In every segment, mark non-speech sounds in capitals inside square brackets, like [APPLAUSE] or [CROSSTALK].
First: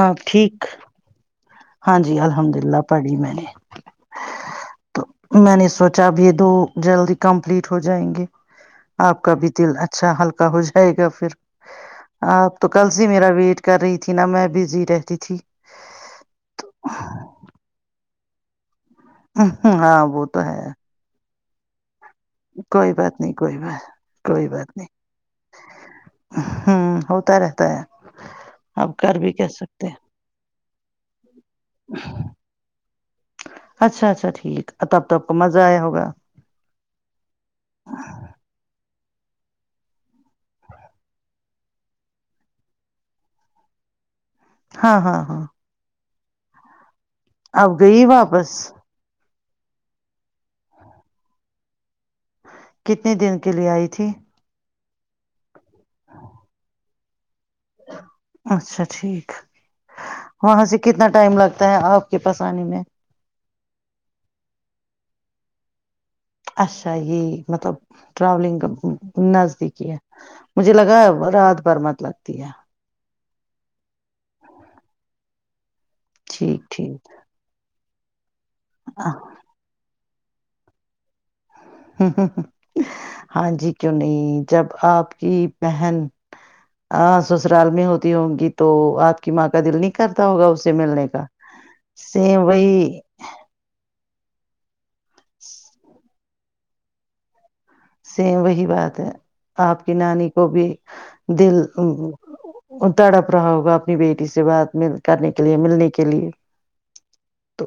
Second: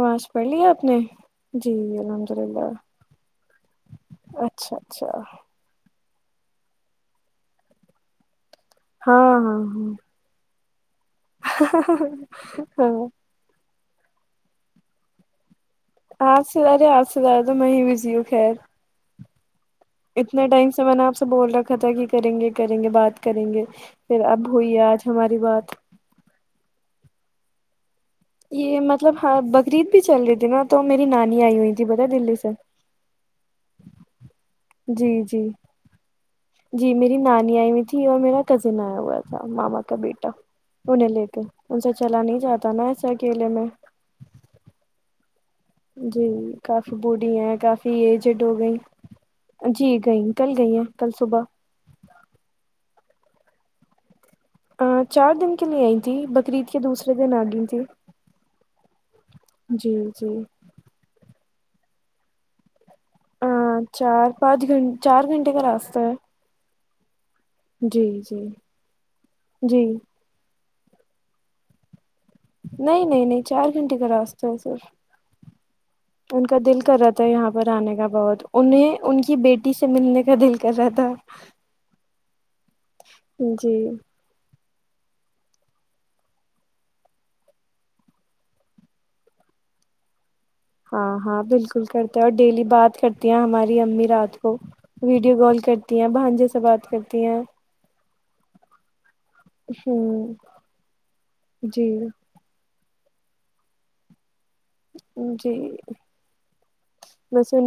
آپ پڑھ لی ٹھیک ہے آپ نے جی ہاں الحمد للہ پڑھی میں نے اچھا اچھا چ اب یہ دو جلدی کمپلیٹ ہو جائیں گے آپ کا ہاں بھی تل ہاں اچھا ہلکا ہو ج رہے گا پھر ہاں آپ تو کل س ہاں میرا ویٹ کر رہی تھی نا میں بزی رہتی تھی آپ سےلارے آپ سلارے تو میںیں بھیزوں خیر ہاں ہ ہاں وہ تو اتنے ہے ٹائم سے میں نے آپ بول رکھا تھاائے کہ کریں گے کریں گے کوئی بات نہیں کریں کوئی گے بات پھر اب کوئی ہوئی بات ہے آج ہماری بات تا رہتا ہے یہ آپ مطلب کر بھی ہاں کہہ سکتے بقریعید ہیں بھی چل رہی تھی نا تو میری نانی آئی ہوئی تھی پتا دلی سے اچھا اچھا ٹھیک ا تب تو جی آپ کو جی مزہ آیا ہوگا جی میری نانی آئی ہوئی تھی اور میرا کزن آیا ہوا تھا ماما کا بیٹا انہیں لے کر ان سے چلا نہیں جاتا نا ایسے اکیلے میں ہاں ہاں ہاں جی کافی بوڑھی ہیں اب کافی گئی ایج ڈ واپس گئی جی گئیں کل گئی ہیں کل صبح کتنے دن کے لیے آئی تھی چار دن کے لیے آئی تھی بقرریعید کے دوسرے ناگن جی اچھا ٹھیک جی وہاں سے کتنا ٹائم لگتا آپ کے پسانی میں ہاں چار پانچ گھنٹ چار گھنٹے کا راستہ ہے اھا یہ [UNINTELLIGIBLE] مطلب جی جی ٹراولنگ جی نزدیکی ہے مجھے لگا ہے رات بھر مطلب نہیں نہیں نہیں چار گھنٹے کا راستا ہے سر ان کا ٹھیک دل ٹھیک کرا تھا یہاں پر آنے کا بت [UNINTELLIGIBLE] انہیں ان کی بیٹی سے ملنے کیا دل کر رہتا ہاں جی کیوں نہیں جب آپ کی بہن سسرال میں ہوتی ہوں گی تو آپ کی ماں کا دل نہیں کرتی ہاں ہاں بالکل کرتا ہیں اور سیم ڈیلی بات وہی کرتی ہیں ہماری امی رات ا [UNINTELLIGIBLE] ویڈیو کال کرتی ہیں بان جے سے بات کرتی ہیں سیم وہی بات ہے آپ کی ہوں نانی کو بھی دل جی وہ تڑا پرراؤ ہوگا اپنی بیٹی سے سے بعات م کرنے کے جی لیے ملنے کے لیے تو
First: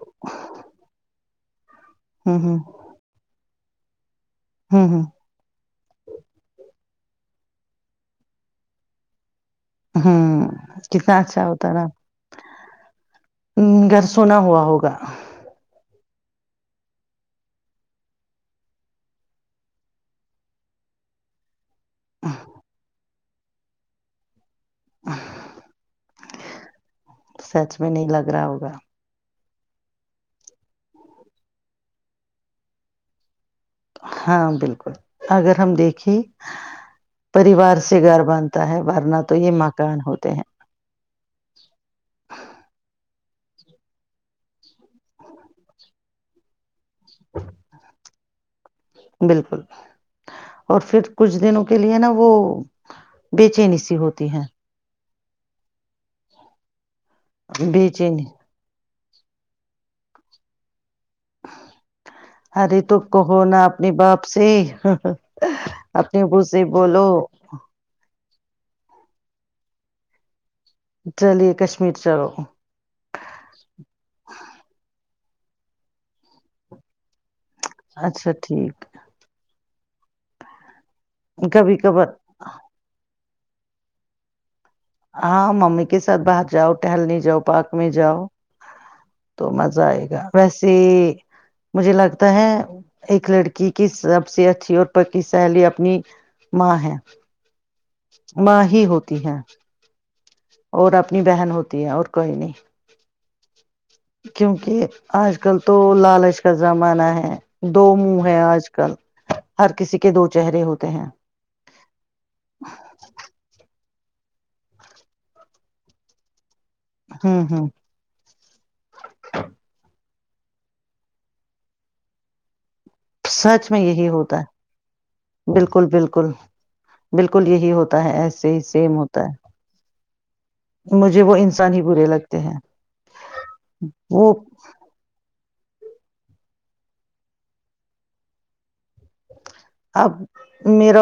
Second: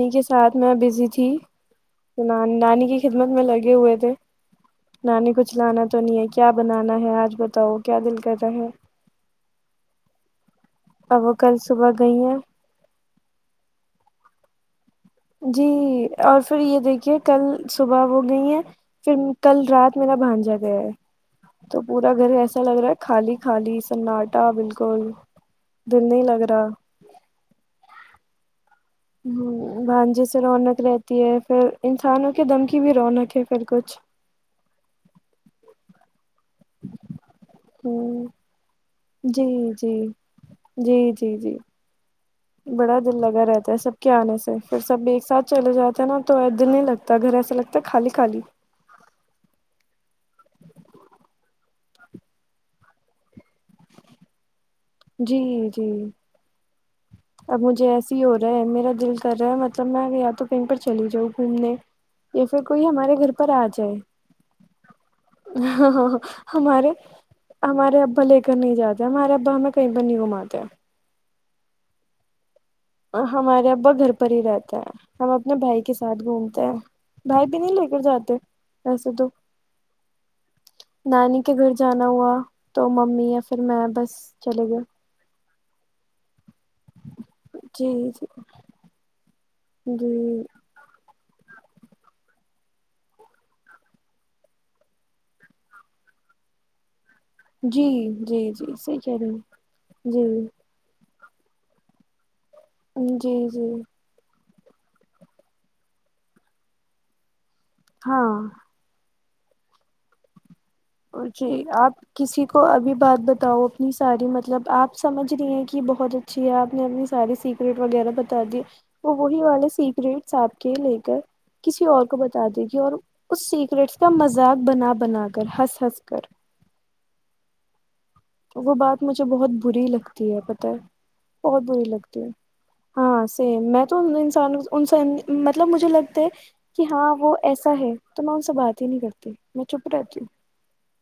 ہ ن نانی کی خدمت میں لگی ہوئے تھ ہیں ہ ہ ہ نانی کچھ لانا تو نہیں ہے کیا بناانا نا ہے آج بتاؤ کیا دل کرتا ہے ہاں ا وہ کل صبح گئی ہیں ہ گھر سونا ہوا ہوگا جی اور پھر یہ دیکھیے کل صبح وہ گئی ہیں پھر کل رات میرا بھانجا گیا ہے تو پورا گھر ایسا لگ رہا ہے خالی خالی سناٹا بالکل بالکل دل نہیں لگ رہا رہ ہوگا ہمم بھانجے سے رونق رہتی ہے پھر انسانوں کے دم کی بھی رونق ہے پھر کچھ ہاں بالکل اگر ہم دیکھ کھے پریوار ہ سے گھر باندھتا ہے ورنہ تو جی یہ جی مکان ہوتے ہیں جی جی جی بڑا دل رہتا ہے سب کے آنے سے پھر سب ایک ساتھ چلے جاتے ہیں نا تو دل نہیں لگتا گھر ایسا لگتا ہے خالی خالی بالکل اور پھر کچھ دنوں کے لیے نا وہ بےچینی سی ہوتی ہے جی جی اب مجھے بے ایس ہی چینی ہو رہا ہے میرا دل کر رہا ہے مطلب میں یا تو کہی پر چلی جاؤ گھومنے یا پھر ارے کوئی تو ہمارے گھر کہو پر نا آ اپنے جائے باپ سے ہ اپنے ابو سے ہمارے بولو ہمارے ابا کر نہیں جاتا ہمارا ابا ہمیں کہیں پر نہیں گھماتا چلیے کشمیر چلو ہمارے ابا گھر پر ہی رہتا ہے ہم اپنے بھائی کے ساتھ گھومتے ہیں بھائی بھی نہیں لے کر اچھا جاتے ٹھیک ویسے تو نانی کے گھر کبھی کبھار جانا ہوا تو ممی یا پھر میں بس چلے گیے ہاں ممی کے سات بات جاؤ ٹہلنے جاؤ پارک میں جی جی جاؤ تو مزہ آئے گا جی ویسے مجھے لگتا ہے ایک لڑکی کی سب سے اچھی اور پکی سہیلی اپنی ماں ہے جی جی ماں جی ہی صحیح ہوتی کہہ رہی ہے ہیں جی اور اپنی بہن ہوتی ہے اور کوئی نہیں جی جی کیونکہ آج کل تو لالچ کا زمانہ ہے دو منہ ہے ہاں آج کل ہر کسی کے دو چہرے ہو جی آپ کسی کو ابھی بات بتاؤ ساری مطلب آپ سمجھ رہی ہیں کہ بہت اچھی آپ نے اپنی ساری ہوں ہوں سیکریٹ وغیرہ بتا دی وہ وہی والے سیکریٹ سپ کے لے کر کسی اور کو بتا دی اور اس سچ میں سیکریٹس کا مذاق بنا بنا کر ہنس بکل ہنس بالکل کر بالکل یہی ہوتا ہے ایسے ہی وہ سیم بات ہوتا مجھے بہت بری لگتی ہے پتہ ہے مجھے وہ بہت انسان ہی بری برے لگتی ہے لگتے ہیں ہاں سیم میں تو ان وہ انسان ان سے مطلب مجھے لگتا ہے کہ ہاں وہ ایسا ہے تو میں ان سے بات ہی نہیں کرتی میں چپ رہتی ہوں اب میریرا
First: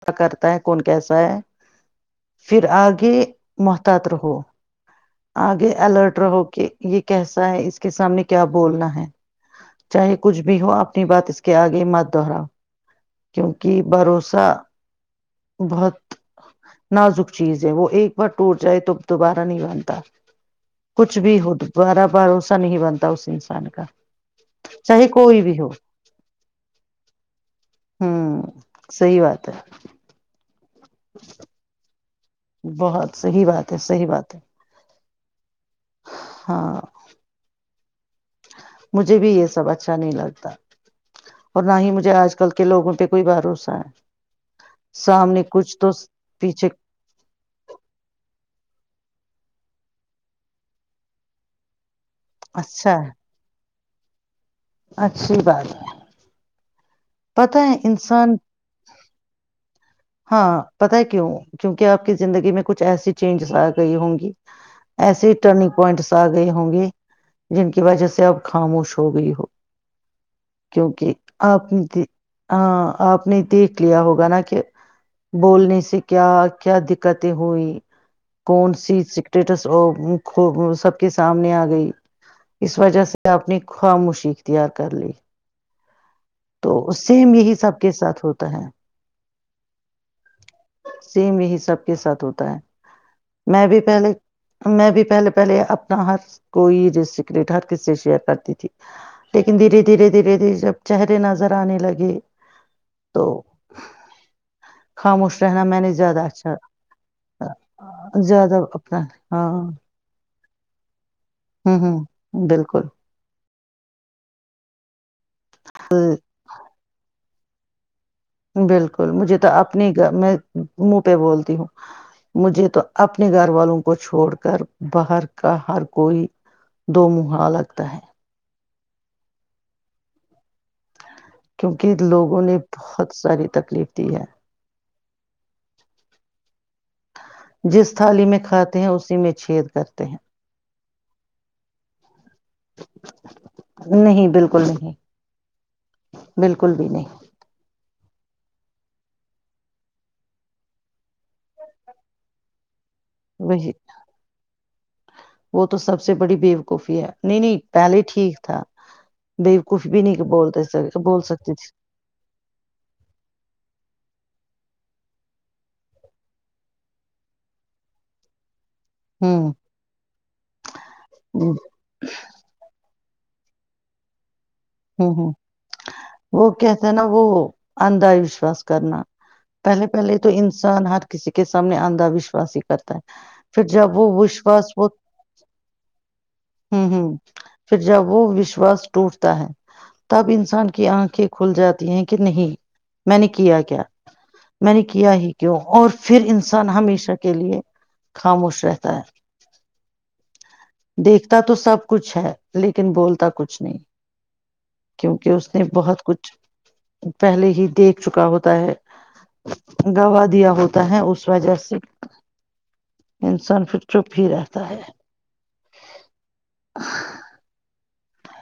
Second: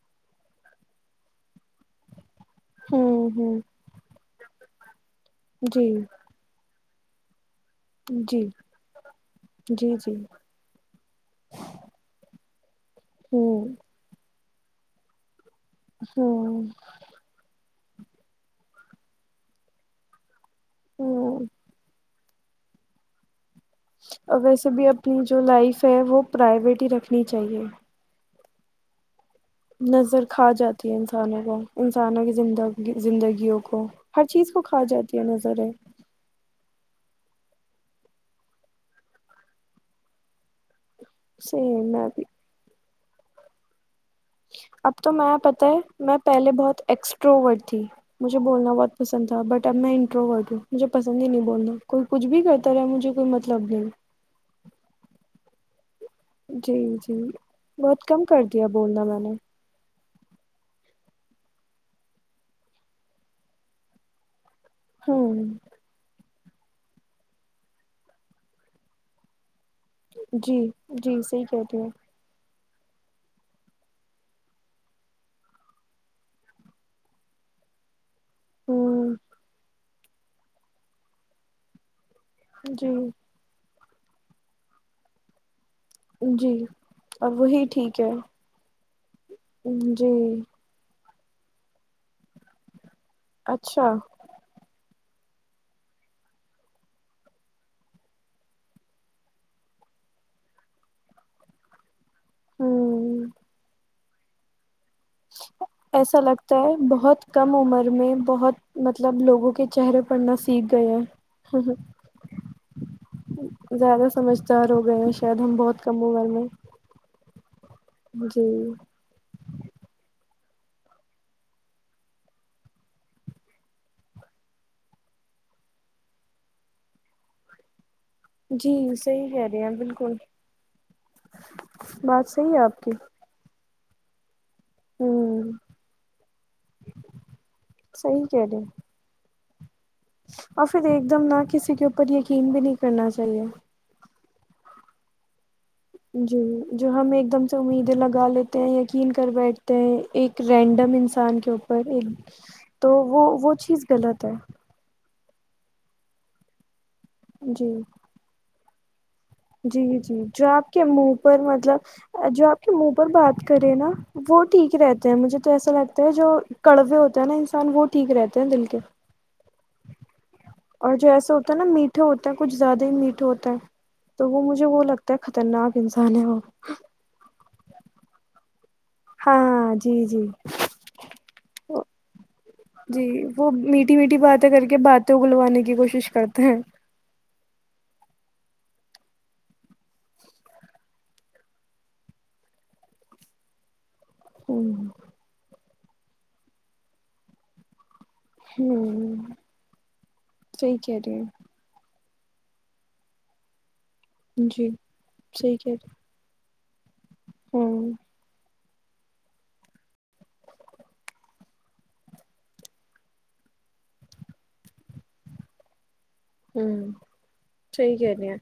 پتا کرتا ہے کون کیسا ہے؟ پھر آگے ہوں ہوں محتاط رہو آگے جی اللرٹر ہکے یہ کی س اس کے سامنے جی کیا بولنا ہے جی جی چاہے کچھ بھی ہو اپنی بات اس کے آگے مت دہراؤ ہوں کیونکہ بھروسہ بہت ہوں نازک چیز وہ ایک بار ٹوٹ جائے تو دوبارہ نہیں بنتا کچھ بھی ہوں ہو دو دوارہ بھروسہ نہیں بنتا اس انسان کا اور ویسے بھی چاہے اپنی جو کوئی بھی ہو لائف ہے وہ پرائیویٹ ہی رکھنی چاہیے صحی بات ہے نظر کھا جاتا انسانوں کو ان انسانوں کی زندگی بہت صحیح زندگیوں بات ہے کو صحیح ہر بات ہے چیز کو کھا جاتا د نظرائے ہاں مجھے بھی یہ سب اچھا نہیں لگتا اور نہ ہی سیم میں مجھے بھی آج کل کے لوگوں پہ پ کوئی بار سائ اب تو میں پتا ہے میں پہلے پیچھے بہت ایکسٹروور تھی مجھے بولنا بہت پسند تھا بٹ اب میں انٹروورڈ ہوں مجھے پسند ہی نہیں بولنا کوئی کچھ بھی کرتا رہا اچھا ہے مجھے کوئی مطلب نہیں اچھی بات جی جی پتہ ہے بہت کم انسان کر دیا بولنا میں نے ہاں پتا ہے کیوں کیونکہ آپ کی زندگی میں کچھ ایسی چینج آ گئی ہوں گی ایسے ہی ہوں رننگ پوائنٹ س گئے ہوں گے جن کی وجہ سے اب خاموش ہو گئی ہو جی جی کیونکہ صحی آپ کہتی نے ہیں دی- ہاں آپ نے دیکھ لیا ہوگا نا کہ بولنے سے کیا کیا دقتیں ہوئی کون سی ہوں سٹیٹس اف سب کے سامنے آ گئی اس وجہ جی سے آپنی خواہ موشی اختیار کر لی جی تو ا سیم یہی وہی سب کے ٹھیک ہے ساتھ ہوتا ہے جی سیم یہی سب کے ساتھ ہوتا ہے میں بھی اچھا پہلے میں بھی پہلے پہلے اپنا ہر کوئی سیکریٹ ہر کسی سے شیئر کرتی تھی لیکن دھیرے دھیرے دھیرے دھیرے جب چہرے نظر آنے لگے تو ہوں خاموش رہنا میں نے زیادہ ایسا اچھا لگتا ہے بہت کم عمر میں بہت زیادہ اپنا مطلب ہاں لوگوں کے چہرے پرڑ نہ سیکھ گئے ہیں ہوں ہوں بالکل زیادہ سمجھدار ہو گیا شاید ہم بہت کم ا گر میں جی بالکل مجھے تو اپنی میں منہ پہ بولتی ہوں مجھے تو اپنے گھر والوں کو چھوڑ کر باہر کا ہر کوئی دو منہ لگتا ہے جی صحی کہہ رہے ہیں بالکل کیونکہ بات لوگوں صحیح نے ہے آپ کی بہت ساری تکلیف تی ہے ہوں جس صحیح تھالی میں کہہ رہے کھاتے ہیں اسی میں چھیید کر اور پھر ایک دم نہ کسی کے اوپر یقین بھی نہیں کرنا چاہیے۔ نہیں بالکل نہیں۔ جی بالکل بھی جو نہیں ہمیں ایک دم سے امیدیں لگ۔ گا لیتے ہیں یقین کر بیٹھتے ہیں ایک رینڈم انسان کے اوپر ایک۔ تو وہ وہ وہی چیز غلط ہے۔ وہ تو سب سے بڑی بی بےوقوف۔ نہیں نہیں جی پہلے ٹھیک تھا۔ جی بیوقوف بھی جی نہیں جو آپ بولتے کے منہ بول پر سکتی تھی مطلب جو آپ کے منہ پر بات کرے نا وہ ٹھیک رہتا۔ مجھے تو ایسا لگتا ہے جو کڑوے ہوتے ہیں نا انسان وہ ٹھیک رہتے ہیں دل کے۔ ہوں۔ اور جو ایسے ہوتا ہ ہے نا میٹھے ہوتا ہیں کچھ زیادہ ہی میٹھے۔ ہوتا ہے تو وہ مجھے۔ وہ لگتا ہے خطرناک انسان ہے وہ کہتے ہیں نا وہ اندھا وشواس۔ کرنا ہاں پہلے جی پہل جی تو انسان ہر کسی کے سامنے اندا وشواس ہی کرتا ہے جی وہ پھر میٹھی جب وہ میٹھی باتیں کر وشواس۔ کے باتیں اگلوانے کی کوشش کرتے ہیں پھر جب وہ وشواس ٹوٹتا ہے۔ تب انسان کی آنکھیں کھل جاتی ہیں کہ نہیں میں نے کیا کیا۔ ہوں میں نے کیا ہی کیوں اور۔ پھر انسان ہمیشہ کے لیے۔ خاموش رہتا ہے۔ ہوں صحیح کہہ رہی ہیں دیکھتا تو سب۔ کچھ ہے لیکن بولتا کچھ نہیں۔ جی کیونکہ اس صحیح نے کہہ رہی ہیں، بہت کچھ۔ پہلے ہی ہوں دیکھ چکا ہوتا ہے۔ گوا دیا ہوتا ہے اس وجہ سے انسان پھر چپ ہی رہتا ہے۔ ہوں۔ صحیح کہ ہیں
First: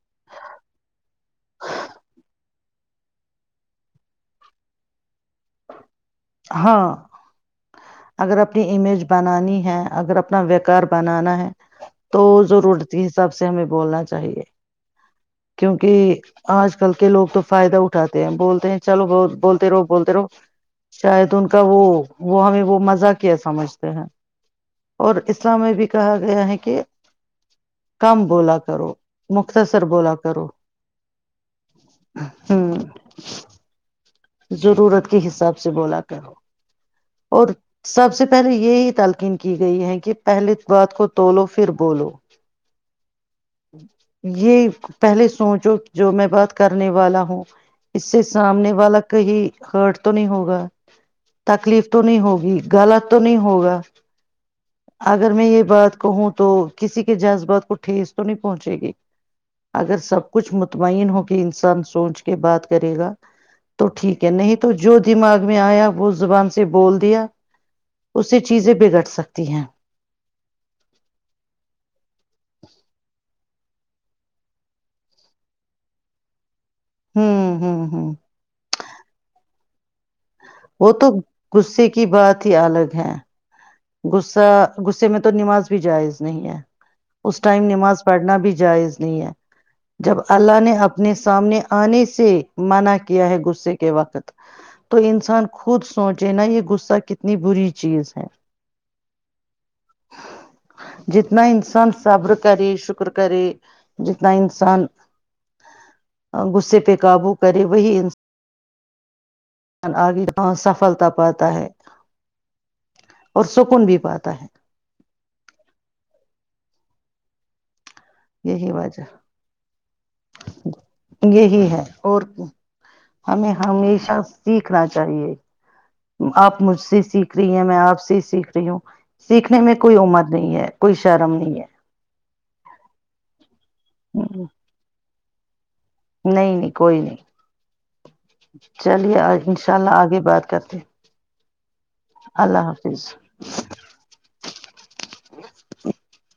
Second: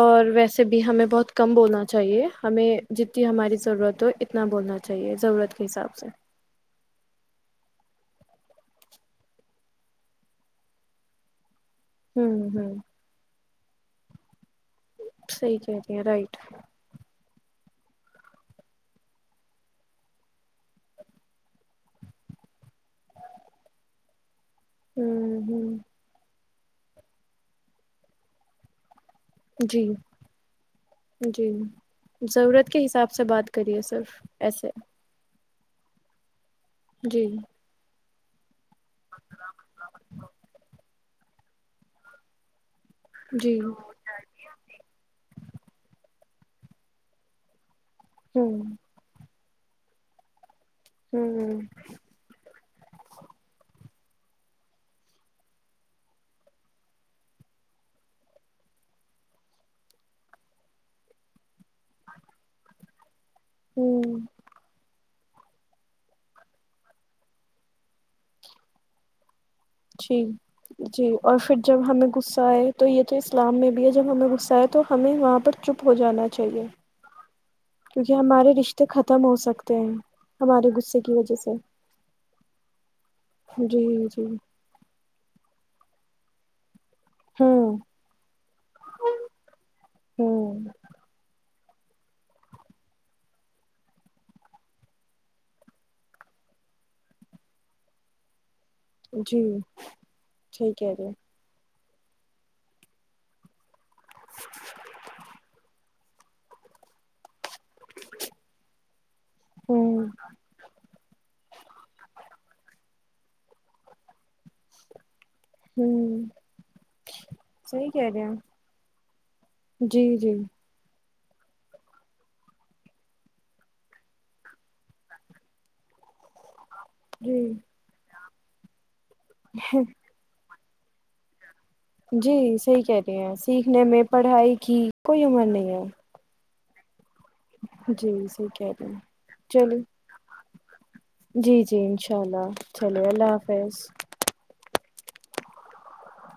اور ویسے بھی ہمیں بہت کم بولنا چاہیے ہمیں جتنی ہماری ضرورت ہو اتنا بولنا چاہیے۔ ضرورت کے حساب سے۔ ہاں اگر اپنی امیج بنانی ہے اگر اپنا ویکار بنانا ہے۔ تو ہوں ہوں ضرورت کے حساب سے۔ سے ہمیں بولنا چاہیے۔ صحیح کہہ رہی ہیں کیونکہ رائٹ آج کل کے لوگ تو۔ فائدہ اٹھاتے ہیں بولتے ہیں چلو ب بولتے رہو بولتے رہو شاید ان کا وہ وہ ہمیں وہ مزہ مزاقیہ سمجھتے ہیں۔ اور ہوں اسلام میں ہوں بھی کہا گیا ہے کہ۔ کہ کم بولا کرو مخت سر جی بولا جی ضرورت ہوں کے حساب سے بات کریے سر ضرورت کے حساب سے سے بولا کر جی اور سب سے سی یہی تالقین کی گئی ہے کہ پہلی بات خ تو توولو پھر بولو جی یہ پہلے سوچو جو میں بات کرنے والا ہوں اس سے ہوں سامنے والا ہرٹ تو نہیں ہوگا ہوں تکلیف تو نہیں ہوگی غلط تو نہیں ہوگا اگر میں یہ بات کہوں تو کسی کے جذبات کو ٹھیس تو نہیں پہنچے گی اگر سب کچھ مطمئن ہو کہ انسان سوچ کے بات کرے گا تو ہوں ٹھیک ہے نہیں تو جو دماغ میں آیا وہ زبان سے بول دیا اس سے چیزیں بگڑ سکتی ہیں جی جی اور پھر جب ہمیں غصہ آئے تو یہ تو اسلام میں بھی ہے جب ہمیں غصہ ہےئے تو ہمیں وہاں پر چپ ہو جانا چاہیے ہاں کیونکہ ہمارے رشتے ختم ہو سکتے ت وہ تو غصے کی بات ہی الگ ہے جی جی گغصا گ اس میں تو نماز بھی جائز نہیں ہے اس ٹائم ہوں نماز پڑھنا بھی جائز نہیں ہے جب اللہ ہوں نے اپنے سامنے آنے سے منع کیا ہے غصے کے وقت تو انسان خود سوچے نا یہ غصہ کتنی بری چیز ہے جی ٹھیک ہے جی جتنا انسان صبر کرے شکر کرے جتنا انسان غصے پہ قابو کرے وہی ان ہوں آگے ہ سفلتا پاتا ہے اور سکون بھی پاتا ہے ہوں سی کہ رہے یہی وجہ جی جی یہی ہے اور ہمیں ہمیشہ سیکھنا چاہیے آپ مجھ سیکھ جی رہی ہے میں آپ سے سیکھ رہ ہ سیکھنے میں کوئی امر نہیں ہے کوئی شرم نہیں ہے جی صحی کہہ رہی ہیں سیکھنے میں پڑھائی کی کوئی عمر نہیں ہے نہیں نہیں کوئی نہیں جی صحیح کہہ رہے ہیں چلیے ان شاء چلیے اللہ آگے بات کر جی جی جی انشاء اللہ چلیے اللہ حافظ [INAUDIBLE]